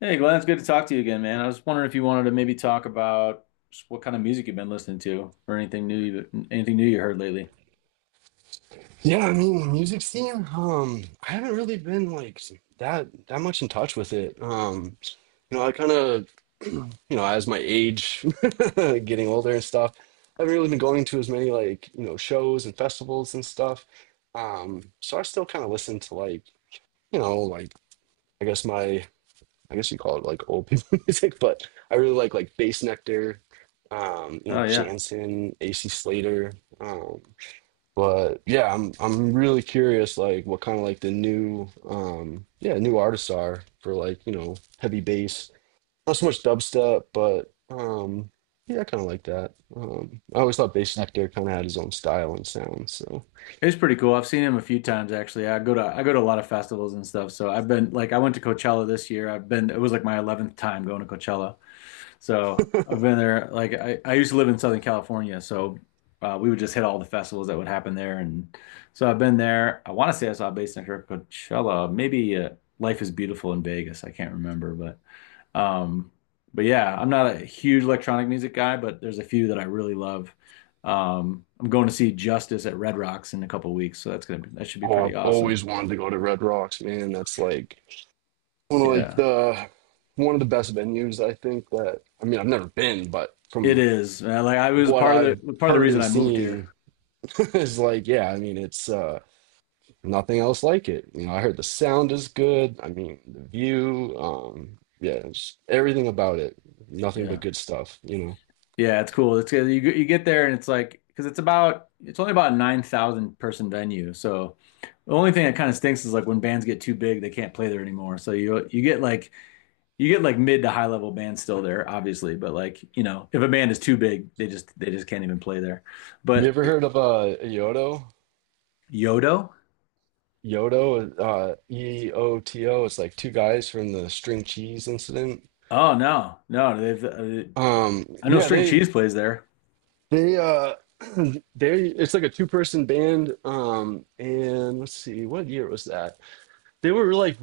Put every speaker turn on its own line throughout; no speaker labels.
Hey Glenn, it's good to talk to you again, man. I was wondering if you wanted to maybe talk about just what kind of music you've been listening to, or anything new you heard lately.
Yeah, I mean, music scene. I haven't really been like that much in touch with it. You know, I kind of, you know, as my age, getting older and stuff, I haven't really been going to as many like, you know, shows and festivals and stuff. So I still kind of listen to like, you know, like I guess my, I guess you call it like old people music, but I really like Bass Nectar, you know,
Oh yeah,
Jansen, AC Slater. um. But yeah, I'm really curious like what kind of like the new yeah, new artists are for like, you know, heavy bass. Not so much dubstep, but yeah, I kind of like that. I always thought Bass Nectar kind of had his own style and sound, so
he's pretty cool. I've seen him a few times actually. I go to a lot of festivals and stuff. So I've been like I went to Coachella this year. I've been It was like my 11th time going to Coachella. So I've been there. I used to live in Southern California, so we would just hit all the festivals that would happen there. And so I've been there. I want to say I saw Bass Hunter at Coachella. Maybe Life is Beautiful in Vegas. I can't remember, but Um, but yeah, I'm not a huge electronic music guy, but there's a few that I really love. I'm going to see Justice at Red Rocks in a couple weeks, so that should be
oh,
pretty
I've
awesome.
always wanted to go to Red Rocks, man. That's like one of like
Yeah,
the one of the best venues I think that I mean, I've never been, but
it
from
is, man. Like I was
what I've
part of the
heard
reason
and
I moved here.
seen, is like, yeah, I mean, it's nothing else like it. You know, I heard the sound is good. I mean, the view, yeah, just everything about it. Nothing but
Yeah,
good stuff, you know.
yeah, it's cool. It's you get there and it's like because it's only about a 9,000 person venue, so the only thing that kind of stinks is like when bands get too big, they can't play there anymore. So you get like mid to high level bands still there, obviously, but, like, you know, if a band is too big, they just can't even play there.
You
But
ever heard of Yodo?
Yodo?
Yodo, EOTO. It's like two guys from the String Cheese Incident.
Oh no. No, they've I know
Yeah,
String Cheese plays there.
they they it's like a two-person band. And let's see, what year was that? They were like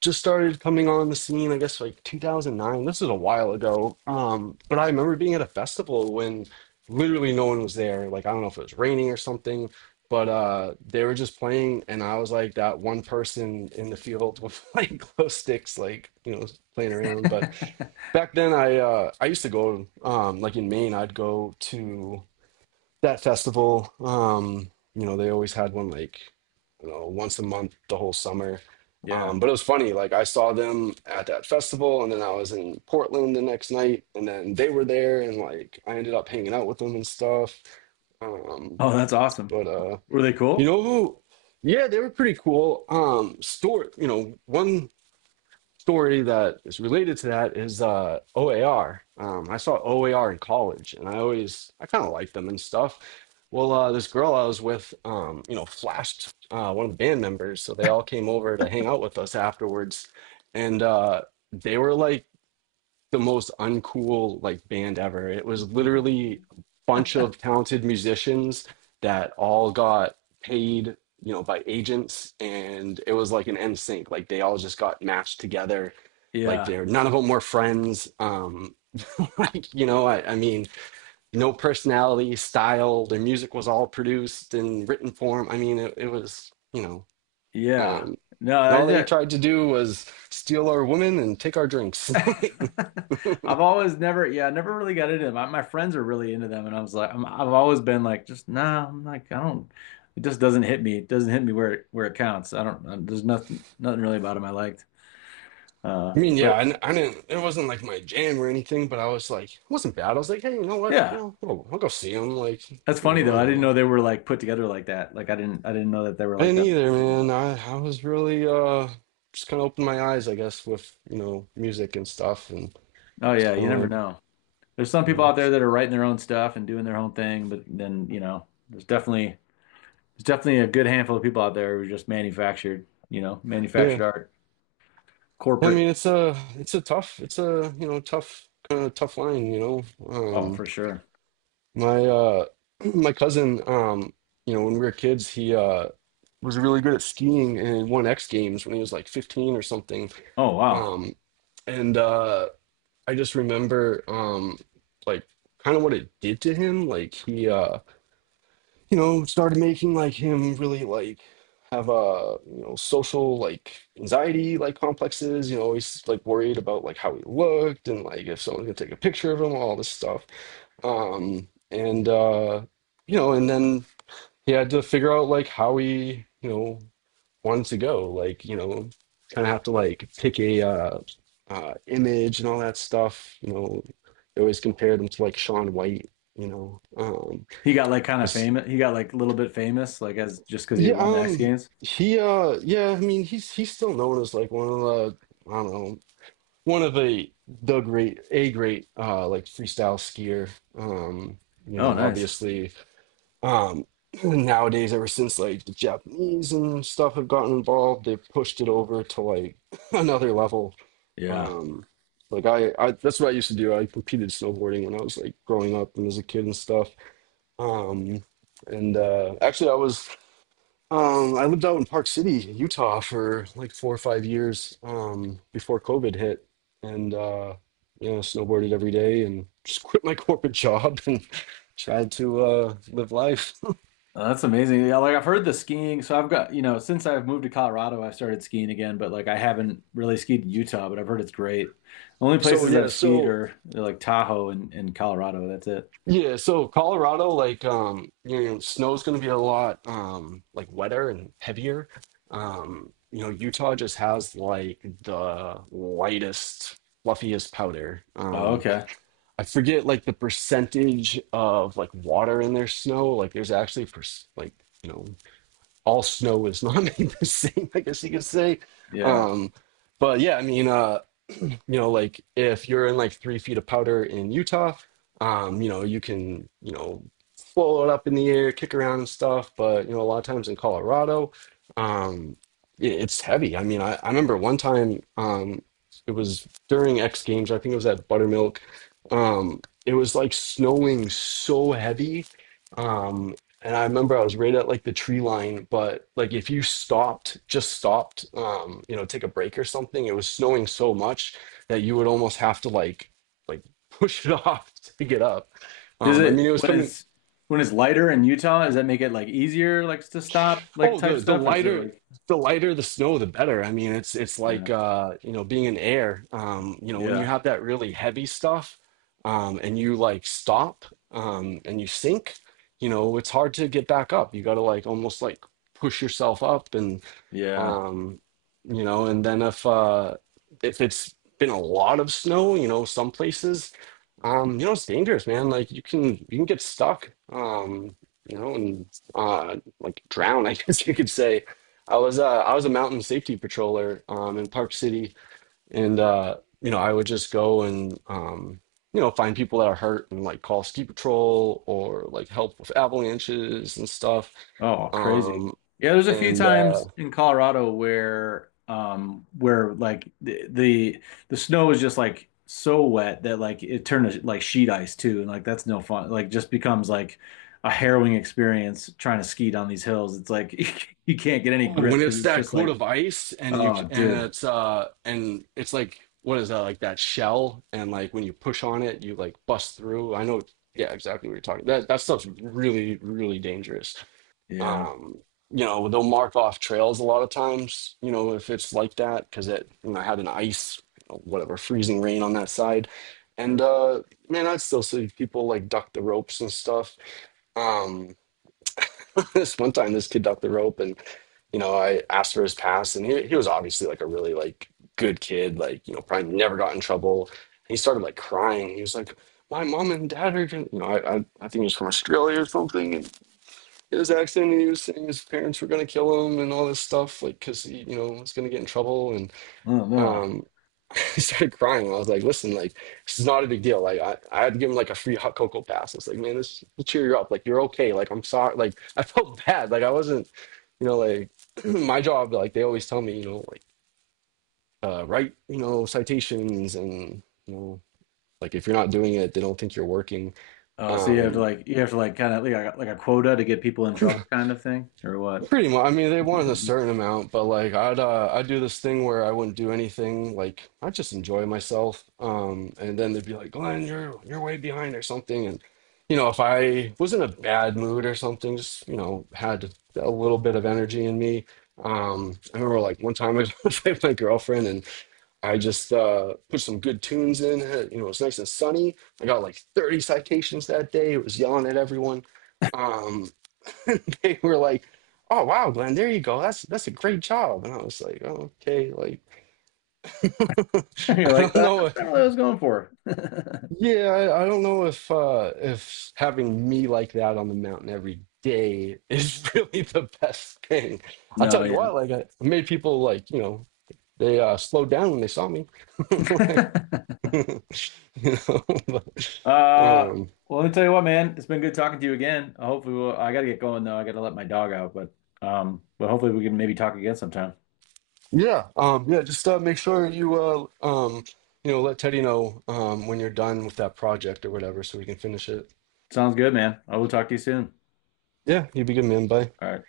just started coming on the scene, I guess like 2009. This is a while ago. But I remember being at a festival when literally no one was there. Like, I don't know if it was raining or something, but they were just playing. And I was like that one person in the field with like glow sticks, like, you know, playing around. But back then I used to go like in Maine I'd go to that festival. You know, they always had one like, you know, once a month the whole summer.
Yeah.
But it was funny, like I saw them at that festival and then I was in Portland the next night and then they were there and like I ended up hanging out with them and stuff. Um,
Oh, that's awesome.
but
Were they
you
cool?
know who? Yeah, they were pretty cool. Stuart. You know, one story that is related to that is OAR. I saw OAR in college, and I kind of liked them and stuff. Well, this girl I was with, you know, flashed one of the band members, so they all came over to hang out with us afterwards, and they were like the most uncool like band ever. It was literally a bunch of talented musicians that all got paid, you know, by agents, and it was like an NSYNC. Like they all just got matched together. Like
Yeah.
they're none of them were friends. Like you know, I mean, no personality, style. Their music was all produced in written form. I mean, it, it was.
Yeah.
Um, and
No,
all they
that.
tried to do was steal our women and take our drinks.
I've always never, yeah, I never really got into them. My friends are really into them, and I was like, I'm, I've always been like, just nah, I'm like, I don't. It just doesn't hit me. It doesn't hit me where it counts. I don't. There's nothing really about them I liked.
I mean, yeah,
But
I didn't. It wasn't like my jam or anything, but I was like, it wasn't bad. I was like, hey, you know what? You
yeah,
know, I'll go see him. Like, you
that's funny
know, I
though. I
don't
didn't
know.
know they were like put together like that. Like I didn't know that they were
I
like
didn't
that.
either, man. I was really just kind of opened my eyes, I guess, with you know music and stuff, and
Oh
it's
yeah,
kind
you
of
never
like,
know. There's some
you
people
know,
out there that are writing their own stuff and doing their own thing, but then, you know, there's definitely a good handful of people out there who just manufactured, you know,
yeah.
manufactured art.
I
Corporate.
mean, it's a tough it's a you know tough kind of tough line, you know.
Oh,
Um,
for sure.
My my cousin, you know, when we were kids, he was really good at skiing and won X Games when he was like 15 or something.
Oh wow,
Um and I just remember like kind of what it did to him. Like he you know, started making like him really like have you know social like anxiety like complexes. You know, always like worried about like how he looked and like if someone's gonna take a picture of him, all this stuff. And you know, and then he had to figure out like how he you know wanted to go. Like you know, kind of have to like pick a image and all that stuff. You know, they always compared him to like Sean White. You know,
he got like kind of
because
famous. He got like a little bit famous, like as just because he had
yeah,
won the X Games.
he, yeah, I mean, he's still known as like one of the, I don't know, one of the great a great like freestyle skier. Um, you
Oh,
know,
nice.
obviously, um, nowadays ever since like the Japanese and stuff have gotten involved, they've pushed it over to like another level.
Yeah.
Um, like I that's what I used to do. I competed snowboarding when I was like growing up and as a kid and stuff. Um, and actually, I was. I lived out in Park City, Utah for like four or five years, before COVID hit. And, you know, snowboarded every day and just quit my corporate job and tried to live life.
That's amazing. Yeah, like I've heard the skiing. So I've got, you know, since I've moved to Colorado, I've started skiing again. But like I haven't really skied in Utah, but I've heard it's great. The only
So,
places
yeah,
I've skied
so,
are like Tahoe and Colorado. That's it.
yeah, so Colorado, like, you know, snow's going to be a lot like wetter and heavier. You know, Utah just has like the lightest, fluffiest powder.
Oh, okay.
I forget like the percentage of like water in their snow. Like there's actually per like you know all snow is not made the same. I guess you could say.
Yeah.
Um, but yeah, I mean, you know, like if you're in like 3 feet of powder in Utah, you know, you can, you know, float it up in the air, kick around and stuff. But, you know, a lot of times in Colorado, um, it's heavy. I mean, I remember one time, it was during X Games, I think it was at Buttermilk. It was like snowing so heavy. Um, and I remember I was right at like the tree line, but like if you stopped, just stopped, you know, take a break or something, it was snowing so much that you would almost have to like push it off to get up.
Does
I mean,
it
it was coming.
when it's lighter in Utah, does that make it like easier like to stop like
Oh,
type stuff or is it like?
the lighter the snow, the better. I mean, it's
Yeah.
like you know being in air. You know, when you
Yeah.
have that really heavy stuff, and you like stop and you sink, you know, it's hard to get back up. You got to like almost like push yourself up and.
Yeah.
um you know, and then if it's been a lot of snow, you know, some places, you know, it's dangerous, man. Like you can get stuck, you know, and like drown. I guess you could say I was a mountain safety patroller in Park City, and you know, I would just go and you know find people that are hurt and like call ski patrol or like help with avalanches and stuff.
Oh, crazy.
Um
Yeah, there's a few
and uh
times in Colorado where like the snow is just like so wet that like it turned to like sheet ice too and like that's no fun. Like just becomes like a harrowing experience trying to ski down these hills. It's like, you can't get any
Oh,
grip
when
because
it's
it's
that
just
coat
like
of ice,
oh dude.
and it's like what is that, like that shell, and like when you push on it you like bust through. I know, yeah, exactly what you're talking. That stuff's really, really dangerous.
Yeah.
Um you know, they'll mark off trails a lot of times. You know, if it's like that because it, you know, had an ice, whatever, freezing rain on that side. And man, I still see people like duck the ropes and stuff. Um this one time this kid ducked the rope, and you know, I asked for his pass, and he was obviously like a really like good kid, like you know, probably never got in trouble. And he started like crying. He was like, "My mom and dad are gonna," you know, I think he was from Australia or something, and in his accent. And he was saying his parents were gonna kill him and all this stuff, like because he, you know, was gonna get in trouble. And.
I don't know.
Um, I started crying. I was like, listen, like, this is not a big deal. Like, I had to give him like a free hot cocoa pass. It's like, man, this will cheer you up. Like, you're okay. Like, I'm sorry. Like, I felt bad. Like, I wasn't, you know, like, my job, like, they always tell me, you know, like, write, you know, citations and, you know, like, if you're not doing it, they don't think you're working.
Oh, so you have to
Um,
like kind of like like a quota to get people in trouble kind of thing or what?
Pretty much. I mean, they wanted a certain amount, but like I'd do this thing where I wouldn't do anything. Like I just enjoy myself. And then they'd be like, "Glenn, you're way behind or something." And you know, if I was in a bad mood or something, just you know, had a little bit of energy in me. I remember like one time I was with my girlfriend, and I just put some good tunes in. You know, it was nice and sunny. I got like 30 citations that day. It was yelling at everyone. Um, they were like, "Oh wow, Glenn, there you go. That's a great job." And I was like, oh, "Okay, like
You're
I
like,
don't
ah,
know.
that's not really
If,
what I was going for.
yeah, I don't know if having me like that on the mountain every day is really the best thing. I'll
No,
tell you
yeah.
what. Like I made people like you know they slowed down when they saw me. Like, you know, but,
Uh,
um.
well, let me tell you what, man. It's been good talking to you again. Hopefully, I gotta get going though. I gotta let my dog out, but hopefully we can maybe talk again sometime.
Yeah, yeah. Just make sure you, you know, let Teddy know when you're done with that project or whatever, so we can finish it.
Sounds good, man. I will talk to you soon.
Yeah, you'd be good, man. Bye.
All right.